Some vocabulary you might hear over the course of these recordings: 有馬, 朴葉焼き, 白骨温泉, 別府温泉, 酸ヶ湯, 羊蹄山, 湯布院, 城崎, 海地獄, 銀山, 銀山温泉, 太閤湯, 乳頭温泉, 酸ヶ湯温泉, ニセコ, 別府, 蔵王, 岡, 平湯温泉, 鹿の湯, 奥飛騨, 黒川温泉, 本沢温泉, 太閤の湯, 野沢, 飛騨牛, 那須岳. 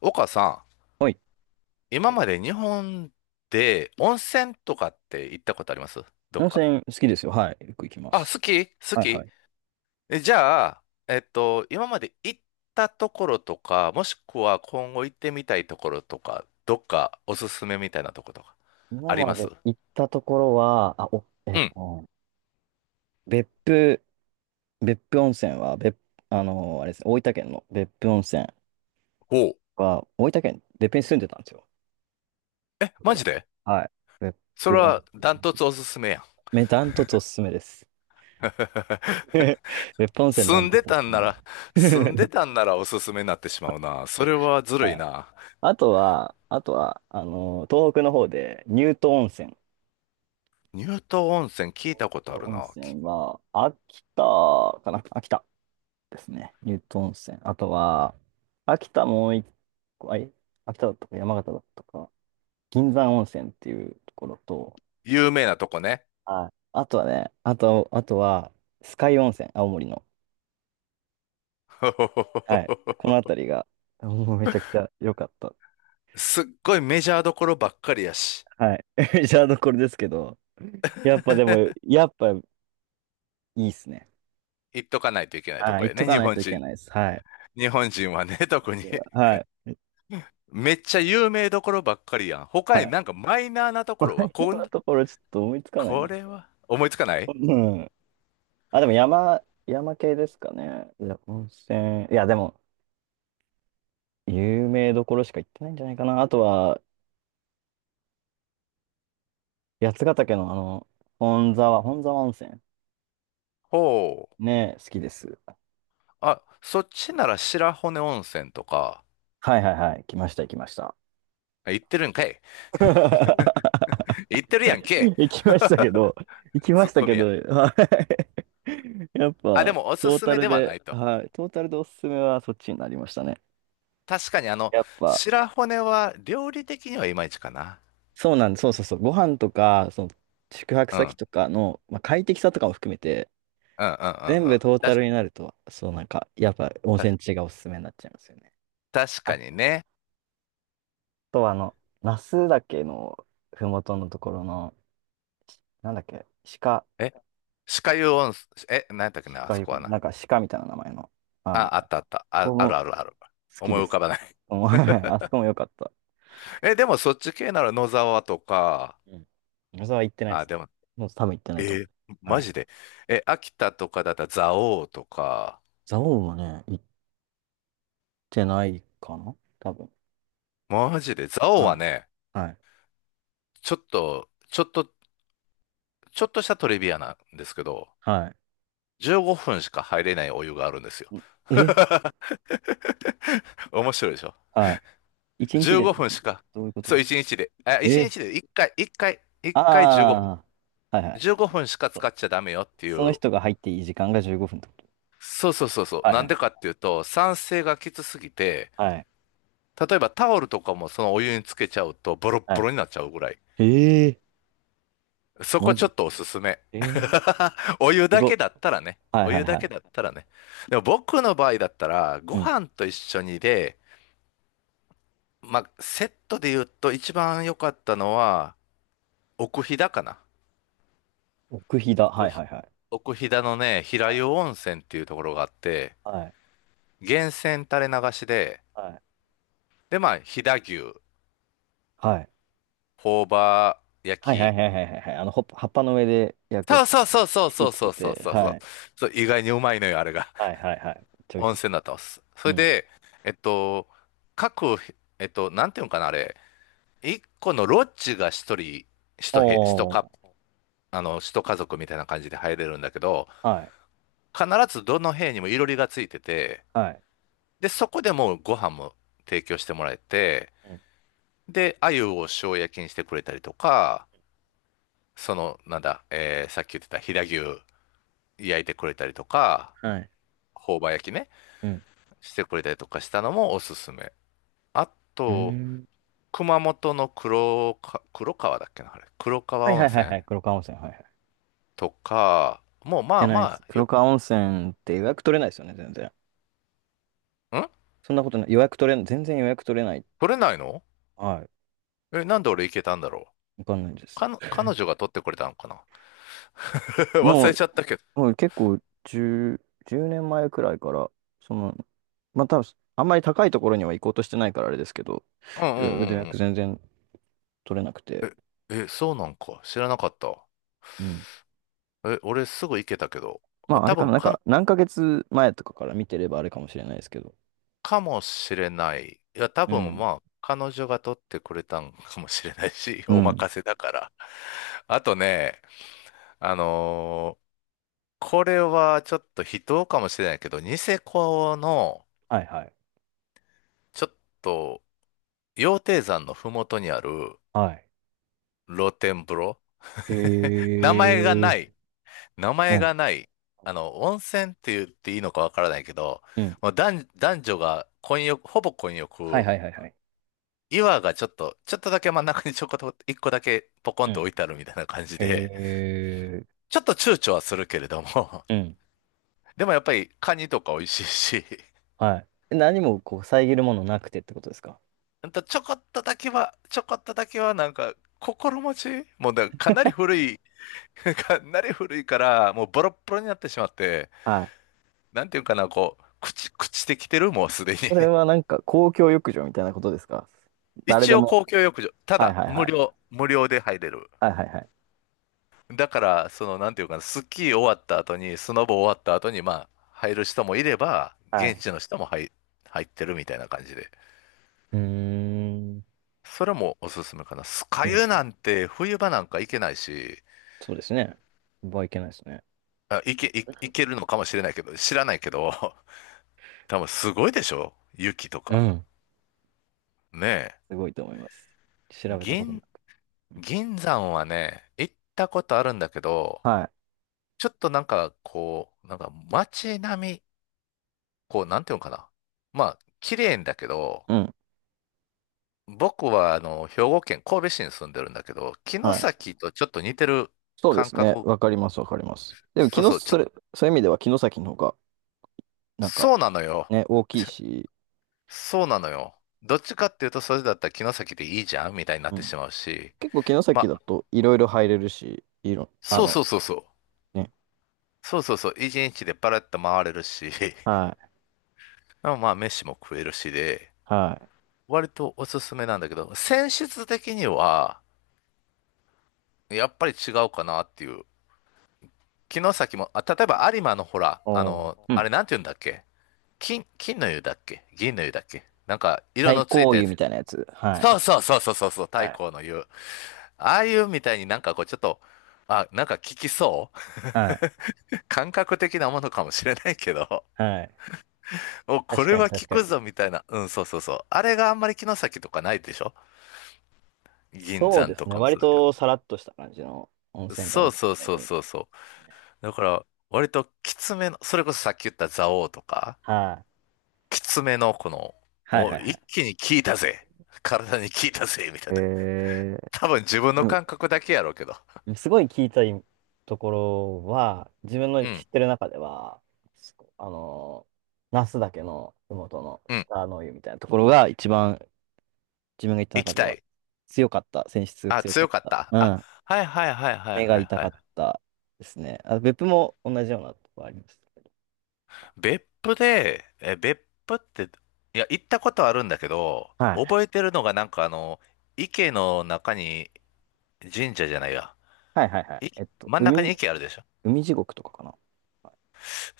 岡さはい。ん、今まで日本で温泉とかって行ったことあります？どっ温か。泉好きですよ。はい。よく行きまあ、す。好き好はいはき。い。じゃあ、今まで行ったところとか、もしくは今後行ってみたいところとか、どっかおすすめみたいなとことか、あ今りまます？で行ったところは、あ、お、えっうん。と、別府、別府温泉は、別、あれですね、大分県の別府温泉ほう。は、大分県、別府に住んでたんですよ。え、だかマら、ジで？はい。別それ府温は泉。ダントツおすすめやん。ダントツおすすめです。別府温泉ダ住ンんトでツおたすすんなめでら、住んです。たん ならおすすめになってしまうな。それはずるいはい。な。あとは、東北の方で、乳頭温泉。乳乳頭温泉聞いたことあ頭る温な。泉は、秋田かな、秋田ですね。乳頭温泉。あとは、秋田もう一個、秋田だったか山形だったか、銀山温泉っていうところと、有名なとこね。はい。あとはね、あとは、酸ヶ湯温泉、青森の。はい。この 辺りが、もうめちゃくちゃ良かった。すっごいメジャーどころばっかりやし、はい。メジャーどころですけど、やっぱでも、やっぱいいっすね。行っとかないといけないとはい。こ行っやとね、か日ない本といけ人。ないです。はい。日本人はね、特に。でははい。めっちゃ有名どころばっかりやん。他はにい。なんかマイナーなと マころは、イナこーん、なところちょっと思いつかないこな。れは、思いつかない？うん。あ、でも山系ですかね。いや、温泉。いや、でも、有名どころしか行ってないんじゃないかな。あとは、八ヶ岳の本沢温泉。ほう。ね、好きです。あ、そっちなら白骨温泉とか、はいはいはい。来ました、行きました。あ行ってるんかい。行ってるやんけ。行きましたけど、行きまツしッたコけミど、や。はい。やっあ、でぱ、もおすトーすタめルではなで、いと。はい。トータルでおすすめはそっちになりましたね。確かにあの、やっぱ、白骨は料理的にはいまいちかな。そうなんです。そうそうそう。ご飯とか、宿泊うん、う先ん、とかの、まあ、快適さとかも含めて、うん、うん、うん。全部トーだタルになると、そうなんか、やっぱ温た泉地がおすすめになっちゃいますよね。確かあにね。と、那須岳のふもとのところの、なんだっけ、鹿、え、歯科湯温泉、え、何だったっけな、あ鹿そいうこかはな、な。なんか鹿みたいな名前の、ああ、あ、あこったあった。あ、こあもるあるある。好き思でい浮かす。ばない。もう あそこも良かった。え、でもそっち系なら野沢とか、うん。野沢行ってないであ、すね。でも、もう多分行ってないと思えーう。はマい。ジで。え、秋田とかだったら蔵王とか、蔵王もね、行ってないかな多分。マジで。蔵王ははい。ね、はい。ちょっと、ちょっと、ちょっとしたトリビアなんですけど、は15分しか入れないお湯があるんですよ。い。んえ 面白いでしょ？ はい。一日でっ 15 てこ分しと？か。どういうことそう、ですか？1日で。あ、1え日で1回、1回、1回15分。ああ、はいはい。15分しか使そっちゃダメよっていそのう。人が入っていい時間が15分ってこと。そうそうそうそう。はいなはんでかいっていうと、酸性がきつすぎて、はい。例えばタオルとかもそのお湯につけちゃうとボロッボはロになっちゃうぐらい。い。ええ、そマこちょジ、っとおすすめ。ええ、 お湯すだごけっ。だったらね。はいおはい湯だはけい。だったらね。でも僕の場合だったら、ごうん。飯と一緒にで、まあ、セットで言うと一番良かったのは、奥飛騨かな。奥飛騨。奥はいは飛、いはい。奥飛騨のね、平湯は温泉っていうところがあって、いはい源泉垂れ流しで、はい。で、まあ、飛騨牛、朴葉焼はいはいき。はいはいはいはいはいはいはいはいはいはい、ほっぱ葉っぱの上で焼くやそうつ。そうそうそう味噌そうつそけうそうて。そうそはう。い。そう、意外にうまいのよ、あれが。はいはいはい。ち ょいしい温です。泉だったんです。そうれん。で、えっと、各、なんていうのかな、あれ。一個のロッジが一人、一部、一おか、ー。あの、一家族みたいな感じで入れるんだけど、はい。必ずどの部屋にもいろりがついてて、はい。で、そこでもうご飯も提供してもらえて、うん。で、鮎を塩焼きにしてくれたりとか、その、なんだ、さっき言ってた飛騨牛、焼いてくれたりとか、はい。朴葉焼きね、うん。してくれたりとかしたのもおすすめ。あうーと、ん。熊本の黒か、黒川だっけな、あれ。黒は川い温はいはい泉はい、調子し川温泉。はいはい。行とか、もうっまてあないでます。あ、黒よ、川温泉って予約取れないですよね、全然。んそんなことない。予約取れん、全然予約取れない。取れないの？はい。え、なんで俺行けたんだろわかんないでう。かす。の、彼女が取ってくれたのかな？ 忘もれちゃう、ったけど。もう結構10、10年前くらいから、その、まあ多分、あんまり高いところには行こうとしてないからあれですけど、うんう予んう約ん全然取れなくうて。ん。え、え、そうなんか。知らなかった。うん。え、俺すぐ行けたけど。まあ、ああ多れかな、分なんか、か何ヶ月前とかから見てればあれかもしれないですけど。かもしれない。いや、多う分ん。まあ、彼女が取ってくれたんかもしれないし、うおん。任せだから。あとね、あのーこれはちょっと非道かもしれないけど、ニセコの、はいはい。ちょっと、羊蹄山のふもとにあるはい。露天風呂。へ 名前がえ。ない。名う前ん。がない。あの、温泉って言っていいのかわからないけど、うん。もう男、男女が混浴、ほぼ混はい浴はいはいはい。岩がちょっと、ちょっとだけ真ん中にちょこっと一個だけポコうンとん。置いてあるみたいな感じへで、え。ちょっと躊躇はするけれども、うん、 でもやっぱりカニとか美味しいし、はい。え、何もこう遮るものなくてってことですか？ほんとちょこっとだけは、ちょこっとだけはなんか心持ちもうだからかなり古い、かなり古いから、もうボロッボロになってしまって、はい。なんていうかな、こう、朽ち、朽ちてきてる、もうすでに。それはなんか公共浴場みたいなことですか？ 誰一で応も。公共浴場、たはいだはいは無い。料、無料で入れる。はいはいはい。だから、その、なんていうかな、スキー終わった後に、スノボ終わった後に、まあ、入る人もいれば、は現い。地の人も入、入ってるみたいな感じで。うーん。それもおすすめかな。酸ヶう湯ん。なんて、冬場なんか行けないし、そうですね。場合いけないですね。あ、行け、い行けるのかもしれないけど、知らないけど、多分すごいでしょ雪とうか。ん。ねすごいと思います。え。調べたことな銀、い。銀山はね、行ったことあるんだけど、はい。ちょっとなんか、こう、なんか街並み、こう、なんていうのかな。まあ、綺麗んだけど、うん。僕はあの兵庫県神戸市に住んでるんだけど、城はい。崎とちょっと似てるそうで感すね。覚、わかります、わかります。でも、そう城そう、ちょ、それ、そういう意味では城崎の方が、なんかそうなのよ。ね、大きい し、そうなのよ。どっちかっていうと、それだったら城崎でいいじゃんみたいになっうてん。しまうし、結構城ま崎だあ、といろいろ入れるし、いろ、あそうの、そうそうそう。ね。そうそうそう。一日でパラッと回れるし、はい。まあ、まあ飯も食えるしで、はい。割とおすすめなんだけど、選出的には、やっぱり違うかなっていう。城崎も、あ、例えば有馬のほら、あおーの、うあん。れなんて言うんだっけ？金、金の湯だっけ銀の湯だっけなんか、色太のつい閤たや湯つ。みたいなやつ。はそい。うそうそうそうそうそう、太はい。閤の湯。ああいうみたいになんかこう、ちょっと、あ、なんか効きそはい。う 感覚的なものかもしれないけど、はい。お、こ確れかに、は確効かに。くぞみたいな。うん、そうそうそう。あれがあんまり城崎とかないでしょ？銀そうで山とすね。かも割そうだけど。とさらっとした感じの温泉がそ多うかっそうたイそうメーそうジでそう。すね。だから、割ときつめの、それこそさっき言った蔵王とか、はい。きつめのこの、はいお、はいは一い。気に効いたぜ。体に効いたぜ、みたいえなー、多分自分でのも、感覚だけやろうけど。すごい聞いたいところは、自分うの知っん、てる中では、すこあの、那須岳の麓のうん、鹿の湯みたいなところが一番自分が行った行中きでたはい。強かった、選出があ、強か強かっった。あ、た、はいはいはいはい目がはい痛はかい。ったですね。あ、別府も同じようなとこあります。別府で、え、別府って、いや、行ったことあるんだけど、はい。覚えてるのがなんかあの、池の中に神社じゃないや。はいはいはい。い、真ん中に池あるでしょ？海地獄とかかな。はい、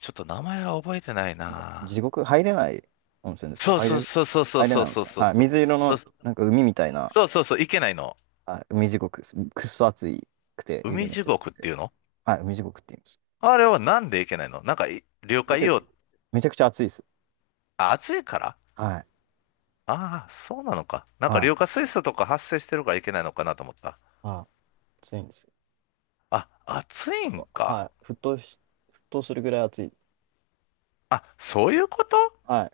ちょっと名前が覚えてないなんか、な。地獄入れない温泉ですか？そうそうそうそうそう入れそないう温そう泉。そうはい。そう。水色そうの、なんか海みたいな、そうそうそう、いけないの。はい、海地獄です。くっそ暑くて、湯気海めっ地ちゃ出て獄ってて。いうの？はい、海地獄って言います。あれはなんでいけないのなんかい、了めっ解ちゃ、よ。めちゃくちゃ暑いです。あ、暑いから？はい。ああ、そうなのか。なんかはい。硫化水素とか発生してるからいけないのかなと思った。あ、暑いんですあ、暑いんよ。はか。い。沸騰するぐらい暑い。あ、そういうこと？はい。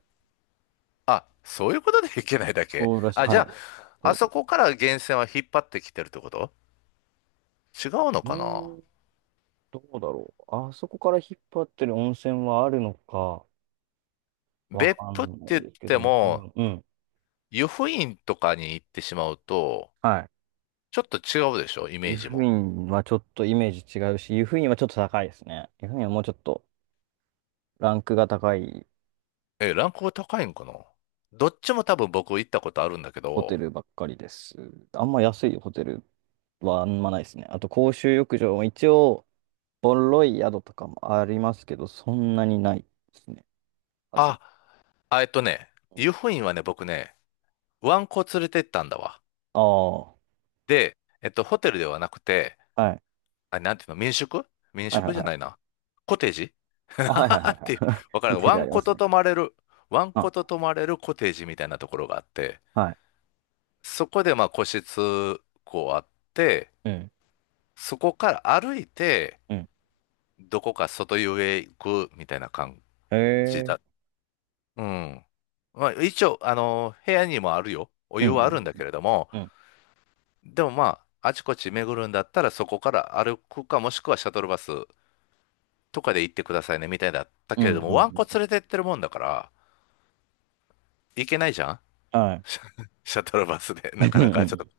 あ、そういうことでいけないだけ。そうらしい。あ、じはゃい。そあ、うあだとそ思いこかまらす。源泉は引っ張ってきてるってこと？違うのうかな？ん、どうだろう。あそこから引っ張ってる温泉はあるのか、わ別か府ってんない言っですけてどね。うも、ん。うん、湯布院とかに行ってしまうと、はちょっと違うでしょイい。湯メージ布も。院はちょっとイメージ違うし、湯布院はちょっと高いですね。湯布院はもうちょっとランクが高いえ、ランクが高いんかな？どっちも多分僕行ったことあるんだけホテど、ルばっかりです。あんま安いホテルはあんまないですね。あと公衆浴場も一応、ボロい宿とかもありますけど、そんなにないですね。はず。あ、あ湯布院はね、僕ね、ワンコ連れてったんだわ。ああ、はで、ホテルではなくて、い。あ、なんていうの、民宿民はいは宿いじゃはないい。な。コテージ あ、はいはいはいっていう、はい。わ からコん。テーワジあンりまコすとね。泊まれる、ワンあ、コと泊まれるコテージみたいなところがあって、はい。そこでまあ個室、こうあって、うん。そこから歩いて、うん、どこか外湯へ行くみたいな感へじだ。え。うん。まあ一応、部屋にもあるよ。おう湯んういはあうるんだけれども、う、ん。でもまあ、あちこち巡るんだったらそこから歩くかもしくはシャトルバスとかで行ってくださいね、みたいだったうんけうれんどうも、ワンコんう連ん。れてってるもんだから、行けないじゃん。 はい。シャトルバスで、うなんかなかちょっと、う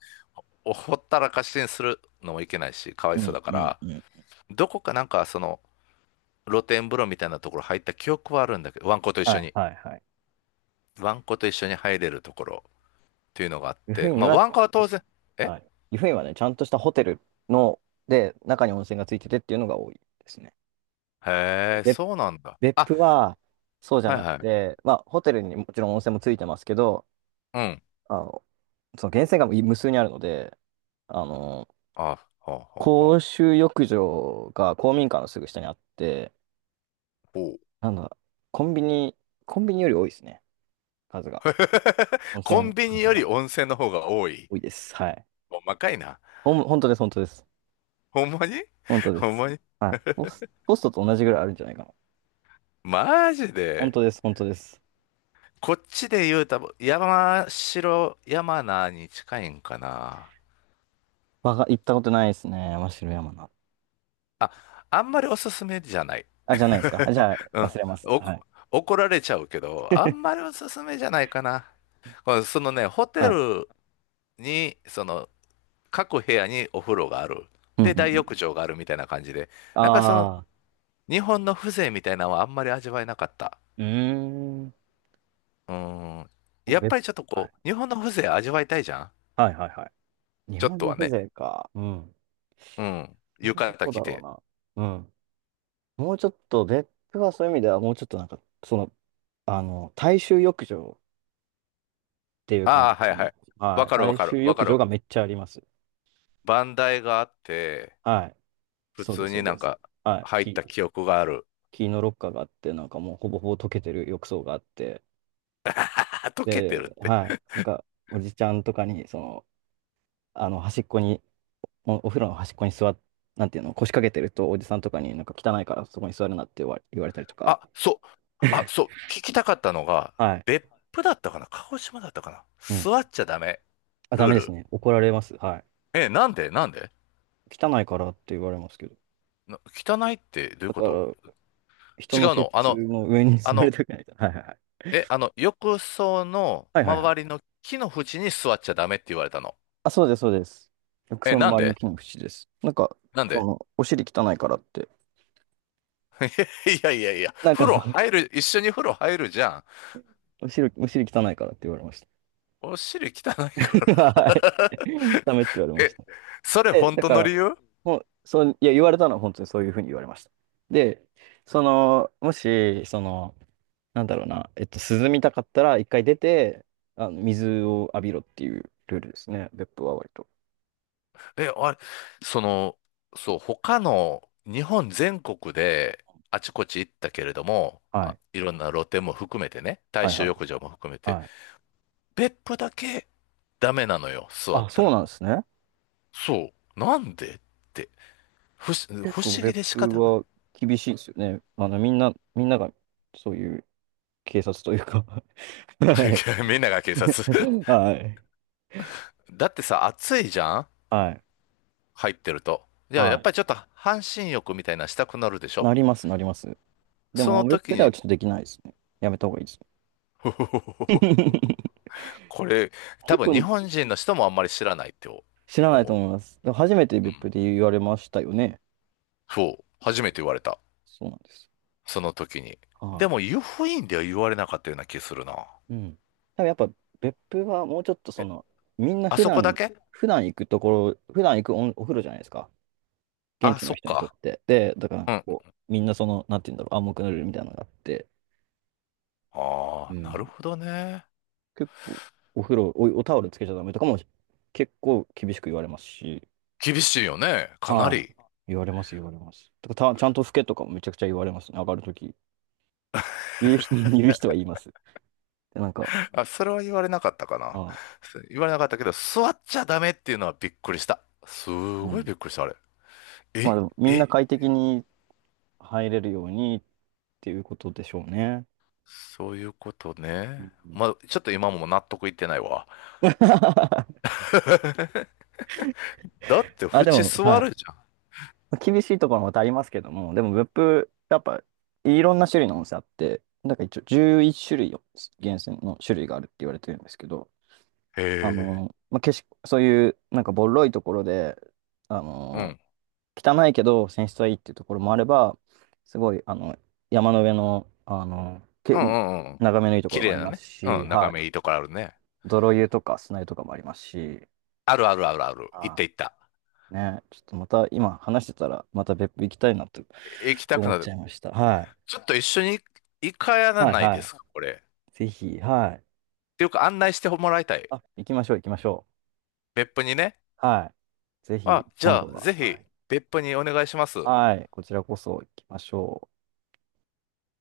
おほったらかしにするのもいけないし、かわいんそうだかうんら、うん。どこかなんかその、露天風呂みたいなところ入った記憶はあるんだけど、ワンコと一緒はいに、はいはい。ワンコと一緒に入れるところっていうのがあっ湯布て、ま院あ、は、ワンそコはう当です然、ね。え、はい。湯布院はね、ちゃんとしたホテルの、で、中に温泉がついててっていうのが多いですね。へえ、別、そうなんだ。別あ、府は、そうじゃはいなくはい。て、まあ、ホテルにもちろん温泉もついてますけど、うん。あの、その源泉が無数にあるので、あの、あ、ほうほう公ほ衆浴場が公民館のすぐ下にあって、う。ほう。 なんだ、コンビニ、コンビニより多いですね、数が。当 コン選ビニ数よりが温泉の方が多い。多いです。はい。細かいな。本当です、本当です。ほんまに。本当でほんす。まに。はい。ホストと同じぐらいあるんじゃないかな。マジ本で。当です、本当です。こっちで言うたら山城山名に近いんかな。わが、行ったことないですね。真白山な。あ、あんまりおすすめじゃない。あ、じゃないですか。あ、じゃうあ、ん。忘れます。おはこ、い。怒られちゃうけど、あんま りおすすめじゃないかな。その、ホテはい。ルに、各部屋にお風呂がある。うんうんで、う大ん。浴場があるみたいな感じで。なんかその、ああ、日本の風情みたいなのはあんまり味わえなかった。うーん。なうーん。んかやっ別、ぱりちょっとはこい。う、日本の風情味わいたいじゃん。はいはいはい。日ちょっ本とのはね。風情か。うん。うん。そ浴れは衣どう着だて。ろうな。うん。もうちょっと、別府はそういう意味では、もうちょっとなんか、その、大衆浴場っていう感あじあ、ではすいはね。い。わはい。かるわ大かる。衆わ浴かる。場がめっちゃあります。バンダイがあって、はい。普そうで通す、そうになでんす。かはい。入った記憶がある。木のロッカーがあって、なんかもうほぼほぼ溶けてる浴槽があって、あ、溶けてるっで、て。はい。なんか、おじちゃんとかに、端っこに、お風呂の端っこになんていうの、腰掛けてると、おじさんとかになんか汚いからそこに座るなって言われたりとか、あ、そう。あ、そう。聞きたかったのが、はい。別府だったかな、鹿児島だったかな。うん。座っちゃダメ。あ、ダルーメですル。ね。怒られます。はい。え、なんでなんで。汚いからって言われますけど。な、汚いってどういうだこかと。ら、人違のうケの、ツの上にあ座りの、たくない。はいはいはい。あの、浴槽のはいはいは周りい。の木の縁に座っちゃダメって言われたの。あ、そうです、そうです。浴え、槽のなん周りので木の縁です。なんで。 お尻汚いからって、いやいやいや、なん風かそ呂の、入る、一緒に風呂入るじゃん。お尻汚いからって言われました。お尻汚いから。はい。ダメって言われ ましえ、た。それで、本だ当かのら、理由。ほん、そう、いや、言われたのは本当にそういうふうに言われました。で、その、もし、その、なんだろうな、えっと、涼みたかったら、一回出て、水を浴びろっていうルールですね、別府は割と。え、あれ、その、そう、他の日本全国であちこち行ったけれども、はあ、い。いろんな露店も含めてね、大はい衆はい。浴場も含めて、はい。別府だけダメなのよ、座っあ、たそうら。なんですね。そう、なんでって、結不構思議別で仕府方がない。は厳しいですよね。みんながそういう警察というか はい。みんなが警察。はい。だってさ、暑いじゃんはい。入ってると。じゃあ、やっはぱりちょっと半身浴みたいなしたくなるでしい。ょ。なります、なります。でそも、の別時府でに、はち ょっとできないですね。やめた方がいいです。ふふふふふ。 これ、多結分日構本人の人もあんまり知らないって知らない思とう。思います。でも初めてうん。別府で言われましたよね。そう。そ初う、めて言われた。そうなんです。その時に。はでも、湯布院では言われなかったような気するな。い。うん。多分やっぱ別府はもうちょっとえ、みんなあ普そこだ段、け。普段行くところ、普段行くお風呂じゃないですか。現あ、地のそっ人にとか。って。で、だからなんうかん。こう、みんなその、なんて言うんだろう、暗黙のルールみたいなのがあって、あうあ、なるん。ほどね。結構、お風呂、お、おタオルつけちゃダメとかも結構厳しく言われますし、厳しいよね。かなはり。い。言われます、言われます。とかた、ちゃんと拭けとかもめちゃくちゃ言われますね、上がるとき。言う人、言う人は言います。で、なんか、あ、それは言われなかったかな。ああ言われなかったけど、座っちゃダメっていうのはびっくりした。すうごいん。びっくりした、あれ。まあえ、でも、みんえ、な快適に入れるようにっていうことでしょうね。そういうことうね。ん まあ、ちょっと今も納得いってないわ。だってあ、で縁も、は座い。るじゃん。まあ厳しいところもまたありますけども、でも別府、やっぱいろんな種類の温泉あって、なんか一応11種類を源泉の種類があるって言われてるんですけど、へえ。景色、そういうなんかボロいところで、あうの、ん。汚いけど泉質はいいっていうところもあれば、すごい、山の上の、うんうんうん。眺めのいいとこ綺ろもあ麗りなますね。し、うん。は眺い。めいいところあるね。泥湯とか砂湯とかもありますし、あるあるあるある。行っはた行った。い。ね、ちょっとまた今話してたら、また別府行きたいなとえ、行きたく思っなちる。ゃいました。はい。ちょっと一緒に行かやらはいないはでい。すか、これ。っぜひ、はい。ていうか案内してもらいたい。あ、行きましょう、行きましょ別府にね。う。はい。ぜひ、あ、じ今ゃ度あ、は。ぜはひ、い。別府にお願いします。はい。こちらこそ行きましょう。